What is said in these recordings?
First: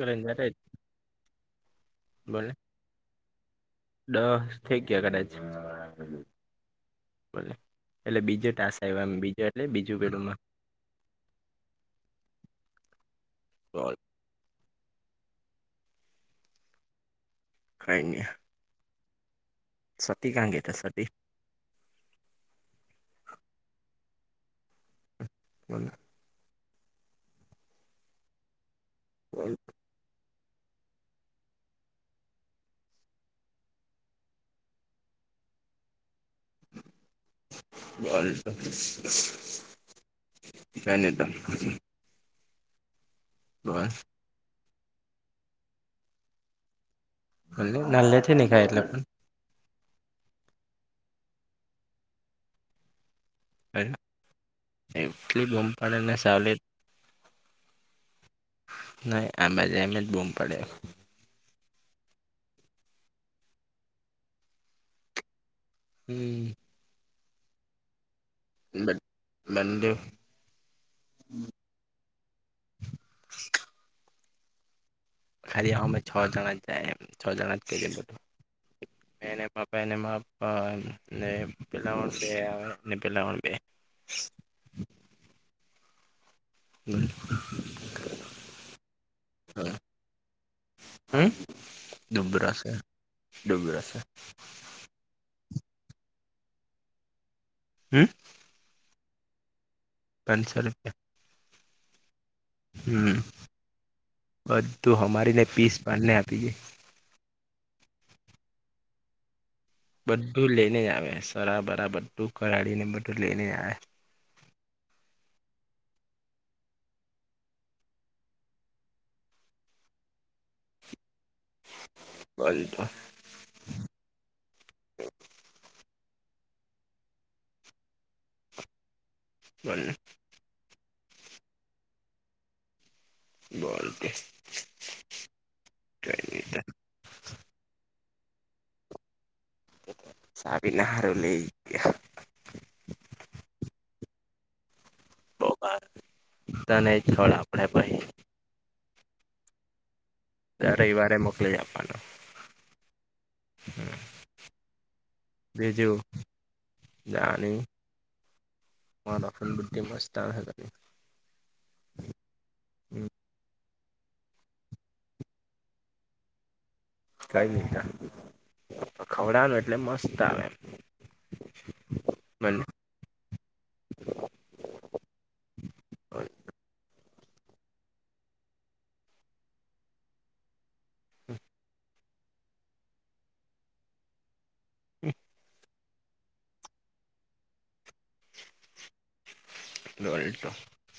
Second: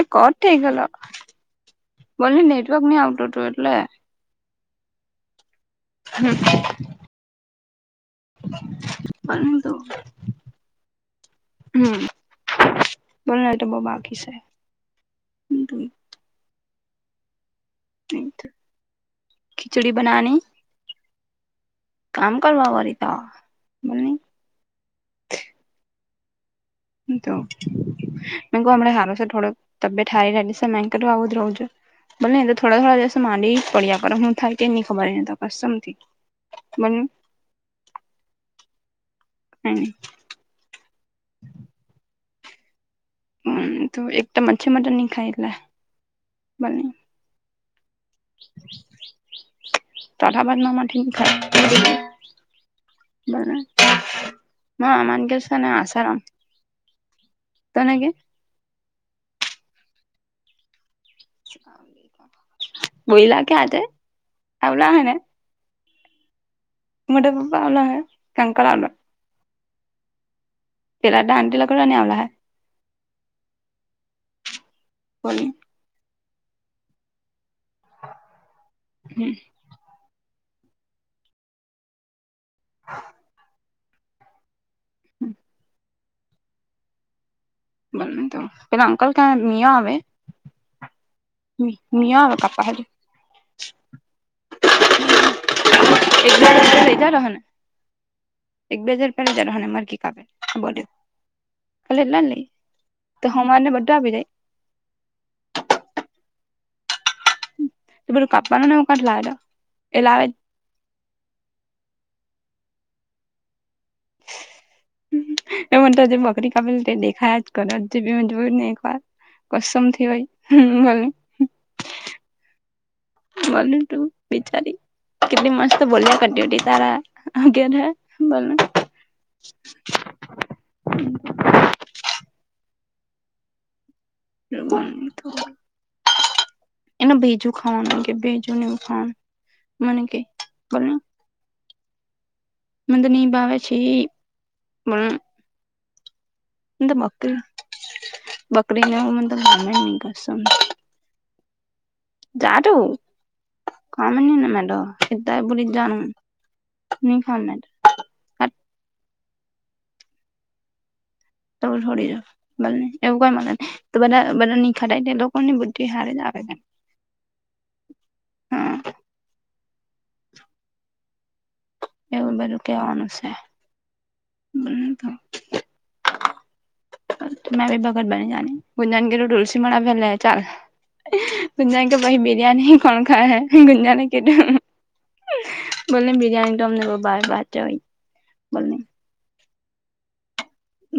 એ કત થઈ ગેલો બલની બોલે નેટવર્ક ની આવતો એટલે દસ થઈક ગયા કદાચ હમ્મ બોલે એટલે બીજો ટાસ આયવા બીજો એટલે બીજું [unintelligible] હમ્મ બોલોને એ તો બહ બોલ બાકી છે [unintelligible] ખિચડી સતી બનાવાની કાં ગયા તા સતી કામ કરવા વારી તો મ બોલો તો મે હમ સારો છે થોડો તબિયત હારી રહેલી છે મે કરું આવું જ રહું છું ભલે તો થોડા થોડા દિવસ માંડી જ પડ્યા પણ હું થાય કેની ખબરને તો કસમ થી મન બોલ તો પસ હમ કાયની ત હમ તો એક તો મચ્છી મટન ની ખાય એટલે [unintelligible] નાનલે થી ની ખાય એટલે પણ તારા બદના માં થી પણ બ હ અનગ એટલી બૂમ છેને પડે ને આસારમ સાવલી તનેે કે નહી એમ જ એમ જ બુમ પાડે બહીલા કે હાતે હા ઓલા હોને હમ મોટા પપ્પા આવલા હે કંકલ આવલા બંદુ પેલા ડાન્તિ લોકો ની આવેલા હે ખલી અમે છ જણા જાયે છ જણા તે મેને બાપાને માપ ને પેલા બે આવે પેલા બે હમ હમ બ તો પેલા અંકલ ક્યાં મિયા આવે હમ મિયા આવે કાપા ડબબરશે હારુ ડુબબરશે [unintelligible] હમ એક બેજાર પે જ હોનેર પાંચસો રૂપિયા ખાલી એટલા જ લેય હમ તો હમાર ને બધા આપી જાય બધું હમારીને પીસ પાને આપી ડે એ પેલું કાપવાનુ ને એવુ કાથી લાવે ત બધું લઈને આવે સરાબરા બધું કરાડી ને બધું લઈને જ આવે ને મને તો જે બકરી કાપલુ તે દેખાયજ કરે હજુ ભી મેં જોયું જ ની એક વાર કસમથી હોય ભલ બોલ તો બલ તું વિચારી કટલી મસ્ત બોલ્યા કરતી ઉટી તારા આગે બોલ બોલને હમ બળપ એનું બેજું ખાવાનું કે ભેજું નને એ ખાવાનુ સાવીના હાર લઈ. મંદ તો ની ભાવ છે પણ બો મને તને તો છોડ આપણેે ભાઈ બકરી ને [unintelligible] દર રવિવારે મોકલી આપવાનો જા તું કામ નને મેડો સ ત બી જાું બીજું ન ખામ મેડ મા રફલ બુદ્િમાં સ્ટાર હ ગ તમે છડી જ બને એવું કોઈ મ ન તો બધા બધા નિખટાય લોકો ની બુદ્ધિ હારી જ આવે કઈ ન હા ખવડનું એટલે મસ્ત આવે એમ એવું બધું કેવાનું છે બ તો મેંી ભગત બની જની ગુંજાનગીર તુલસી માડા ફેલા ચાલ ગુંજાનગીર તો ભાઈ બિરિયાની કોણ ખા હૈ ગુંંજાને કે તો હ મને બરિયાની દમ ને બવ ભાવે બાતે હોય બોલો. વલ તોો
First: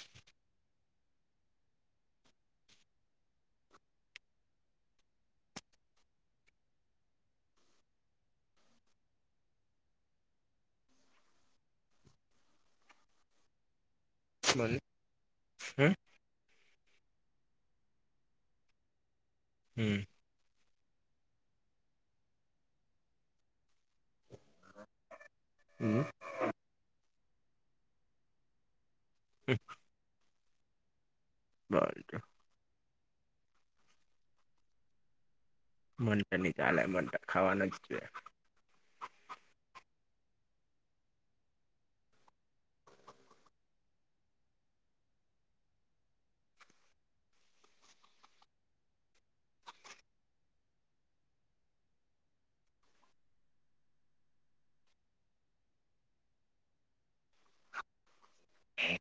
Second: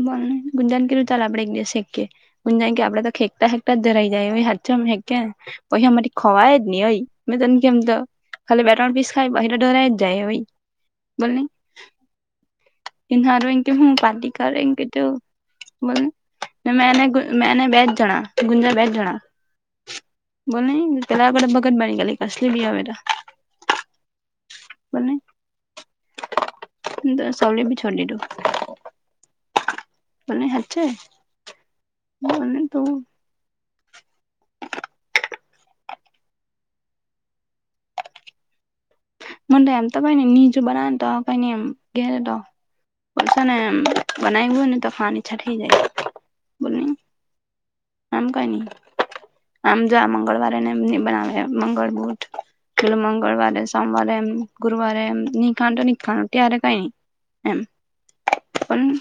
બોલ ગુંજાન કરું ચાલલે આપણે એક દિવસે એક કે હું જ કે આપડે તો ખેકતા ખેકતા જ ધરાઈ જાય હા હે પૈસા મારી ખવાય જ નહી અય મે તને કેમતો ખાલી બેટન પીસ ખાય બહિરા ડઢોર જાય હોઈ બને એન્હ એ હું પાટિક બોલ એનકે તોું બો હમ મે એને મેને બે જ જણા ગુંજા બે જ જણા હમ બોલ ત્યારે બ બગટ બની ગ કસલી બી આવેવેરા બ તો સૌળ ભી છોડી દીધું. હમ તને યાદ છે. બાર જાવ બને તો હ મન તો ની ચાલે મન તો ખાવાનું જ જોયે. મને એમ તો કઈ ની બીજું બનાવે તો આપે ની એમ ઘેર તો છે ને આમ બનાઈ હુઈ ને તો પાણી છટી જાય બોલ આમ કઈ નહી આમ જો આ મંગળવારે ને એમ ની બનાવે મંગળ બુદ્ધ પેલા મંગળવારે સોમવારે એમ ગુરુવારે એમ નહી ખાનું ની ચાલે ત્યારે કઈ એમ પણ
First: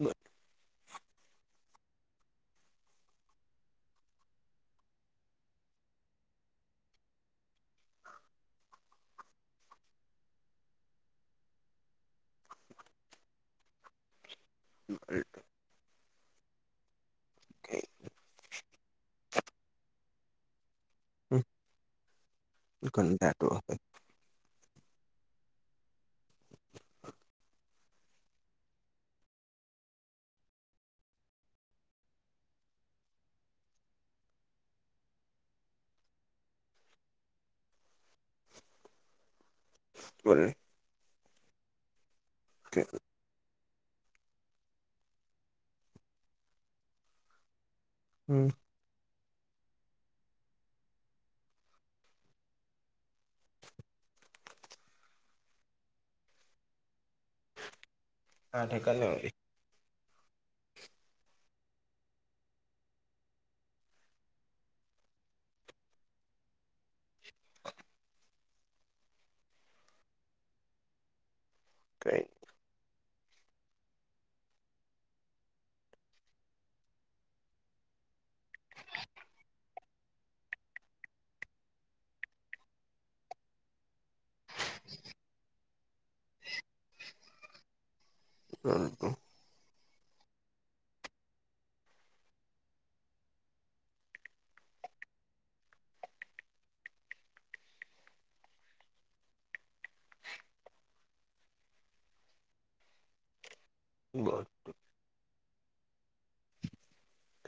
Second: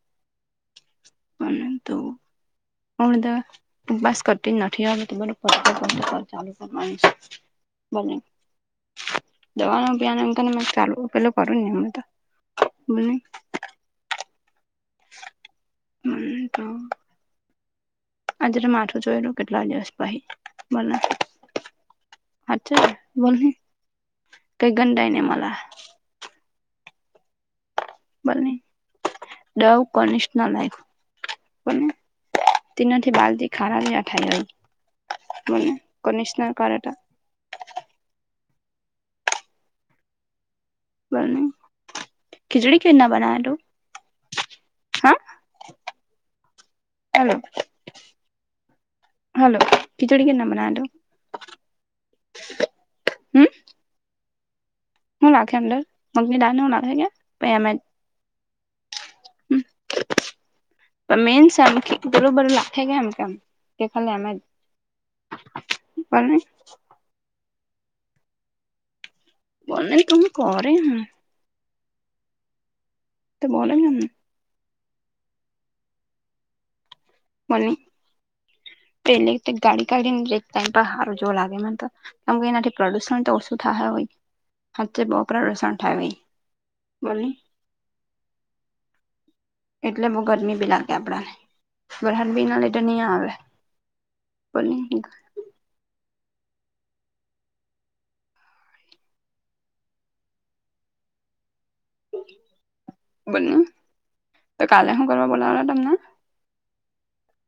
બ પણ તો હું વધાર ઉપવાસ કરતી નથી, હવે તો બધું પડતું કર દેવાનું આવે બને દવા નુ પેન આમ ચાલુ પેલું કરું ને આમ તો બને હમ મને તો કઈ આજે તો માથું જોયેલું કેટલા દિવસ ભાઈ બોલો અચ્છા બોલ કઈ ઘનડાઈ ને મને બને ડવ કનિશનર બન્ને પણ તે નથી બાલથી ખારા જેવા થઈ ગયા. મને કનિશનર કરે તો. બોલ. બને ખીચડી કે રીત ના બનાવા નું હેલો હમ. હલો ખિચડી કે રીતના બનાવે તો હમ હું નાખે અંદર મગની દાળ ને એવું નાખે કે એમજ. [inaudible] તો મેન્સ આમ થી બરોબર લાખે કે એમ કેવ કે ખાલી એમજ. બને. બને તો હું કરે ને. કઈ. તો બોલો અમને. મળ્યું, પેલી તે ગાડી કાઢીન જઈ ટાઈમ પર હારુ જોવા ન લાગે મને તો. કેમ કે એનાથી પ્રદુષણ તો ઓછું થાહે અવે. હાચે બોપરા લસણ થાયો ભઈ, બોલની. [inaudible] એટલે બહુ ગરમી બી લાગે આપડાને, વરહાદ ની લીધે ની આવે. બની ગ્યું. બન્યું તો કાલે હું કરવા બોલાવાના તમને?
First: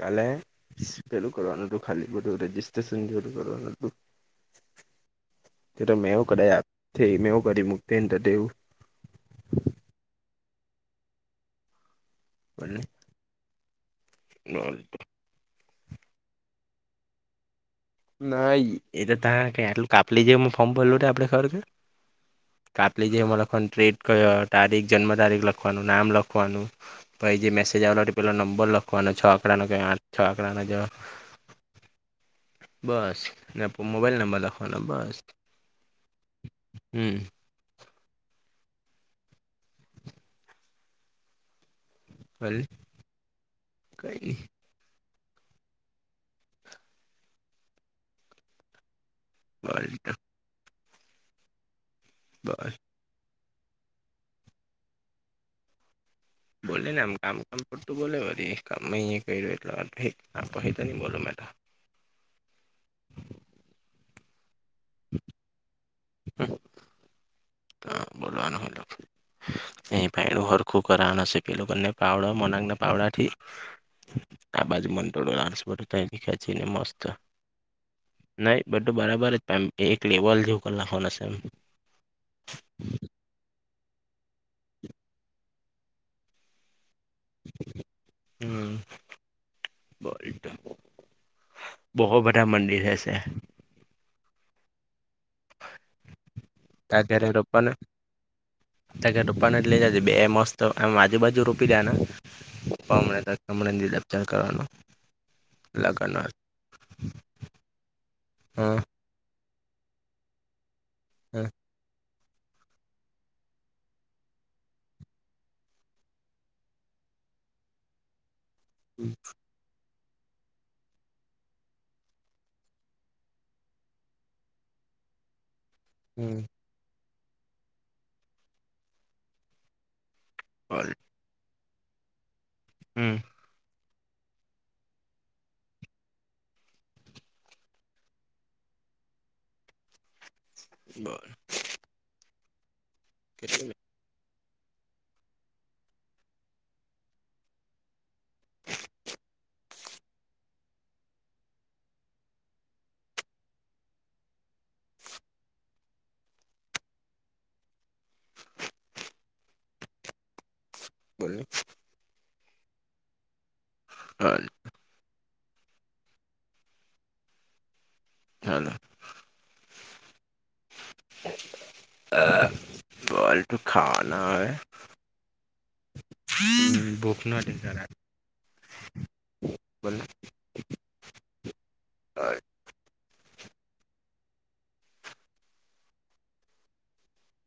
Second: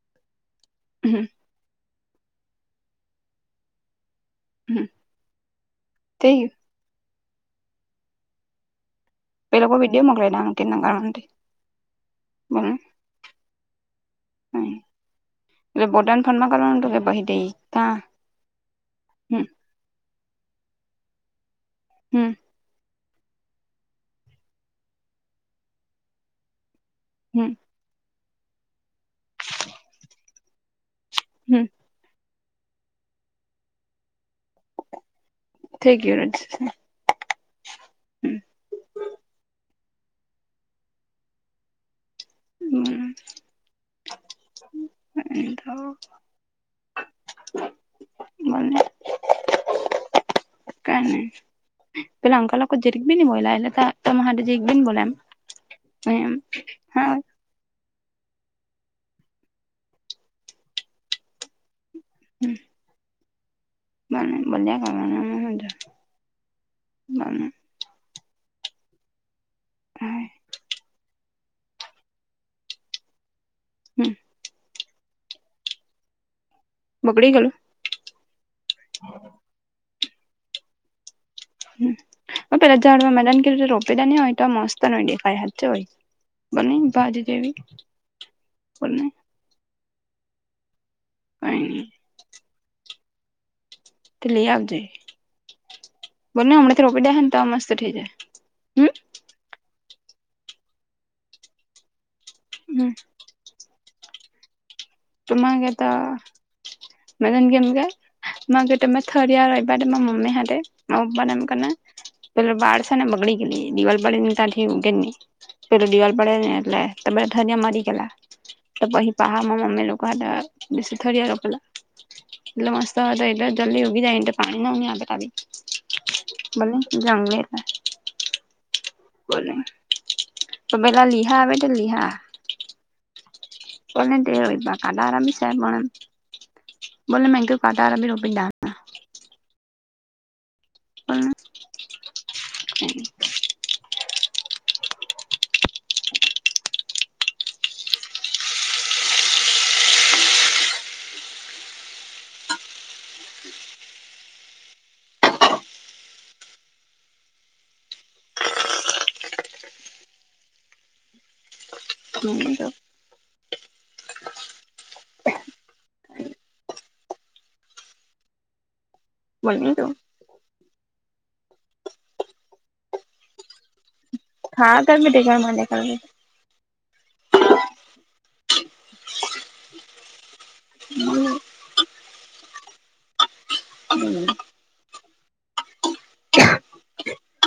કાલે પેલું હમ કરવાનું તું. ખાલી ખોટું રજીસ્ટ્રેશન કેવી રીતે કરવાનું અતુ. એતો મેં એવું થઈ કદા ગયું આપથી મે વુ કદી મુક્તિ ન તો તેવું. એ લોકો વિડીયો મોકલે ના કે રીતના કરવાનું તે? બોલને બને. ના [unintelligible] એલે પોતાન ફોનમાં કરવા નું અતુ કે પહી થી તા? ના ઈ એતો તા હમ કે આટલું કાપલી જે ફોર્મ ભરલું આપડે ખબર કે? હમ. કાપલી જે એમાં લખવાનું ટ્રેટ કયો તારીખ જન્મ તારીખ લખવાનું નામ લખવાનું. પહી જે હમ મેસેજ આવેલા તે પેલો નંબર લખવાનો છ આંકડાનો આઠ છ આંકડાનો જો. હમ. બસ અને પ મોબાઈલ નંબર લખવાનો બસ. થઈ ગયું. હમ. હલ, કઈની. એ તો બોલને. [unintelligible] કઈ ની, પેલા અંકલ લોકો બસ જે ઠીક બી ની બોઈલા એટલે કા તમાર હાટુ જે એક બી ની બોલા એમ. બોલેને આમ હા કામ કામ. ખોટું બોલે બધી કામ ઈ કર્યું પહી તો ની બોલું મેં તો. હમ. [inaudible] [unintelligible] બોલવાનું [unintelligible] હરખું કરવાના છે કે એ લોકોને પાાવડા મનાંગના પાાવડાથી, હમ આબાજ મડ ખેંચી ને મસ્ત. બગડી ગેલુ? નહી બધું બરાબર જ એમ એક લેવલ જેવું કર નાખવાનું સે એમ. હમ, પેલા જાડવા મે તન કીધું તું રોપી દેની હોય તો મસ્ત. તનય દેખાય હચે મઈ બોલની બાજુ જેવી બોલને. બોલ્ટ હું. કઈ ની. બોહો બધા મંદિર હેશે. તે લઈ આવજે, બોલને હમણાં તો તા રોપી દેહેન તો આ મસ્ત થઇ જાહે હમ. બે રૂપાના જ લઈ જાજે બે મસ્ત એમ આજુબાજુ રોપી દેવાના, હમ પણ હમણાં તો હમણા નિરાતે કરવાનો. તું મન કેતા લગન હા મેં તન કેમકે માર રીતે મેં ઠળિયા રોયપા તે મમ્મી હાથે, માર પપ્પા એમ હા કરને. પેલું બાર સેને બગડી ગેલી દિવાલ પાડીન તારથી ઉગેજની. પેલું દિવાલ પડે ને એટલે તબે ધરિયા મારી ગેલા, તો પહી હમ પાહા માં મમ્મી લો થદિયા રોપેલા. એટલે મસ્ત હતો એટલે જલ્દી ઉગી જાય એનટ પાણી ના આવી. હમ બોલને જમી લેતા. બો તો પેલા લીહા આવે તો લીહા. હમ. પલે કટ આરામી છેડમાં એ કઢ આરામી રપા. બોલ બોલને. [unintelligible] બોલની. હમ તો. હલ. હલો. બોલની તું. બોલ તું ખાવાના આવે. હા કર [unintelligible] કરવી. ભૂખના ઠીકારાં. બોલને. હમ. હા. હમ.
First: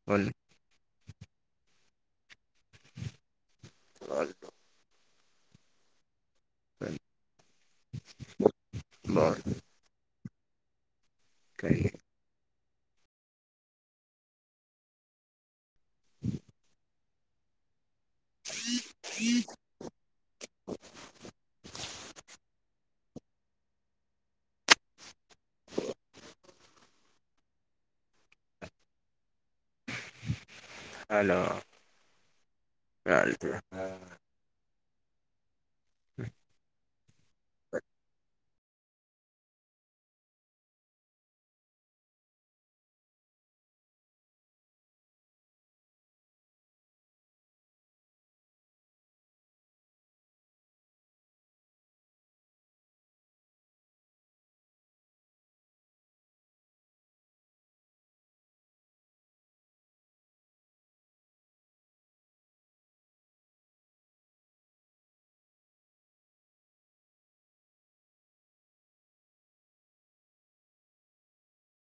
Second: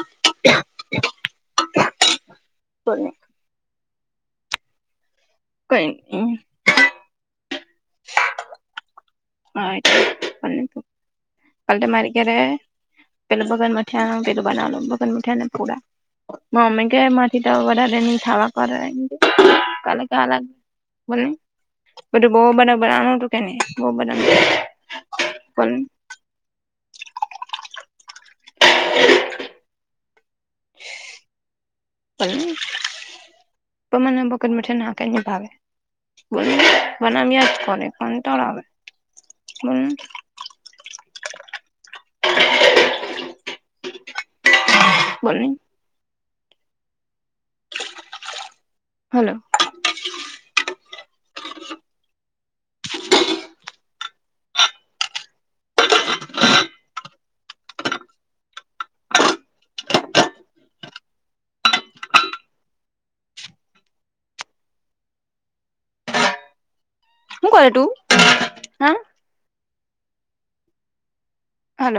બોલો. બોલને હ. [unintelligible] કઈ ન. બર. [unintelligible] હ. [unintelligible] કઈ કાલે મારી ઘ્યારે પેલું બગન મઠિયાનું પેલું બનાવલો બગન મઠિયાને પોડા. મમ્મી કે માંથી તો વધારે ખાવા કરે ક. ક્યા અલ બોલ ને. બધું બહ બરાબર આનું તું કે ન બ બધા. હલો. ચાલતું પમાને બકટ મઠ ના કઈ ભાવે બોલ ને. ામ આજ કર ખરા આવે. બોલ ને. હલો. હું કર તું હ. હલો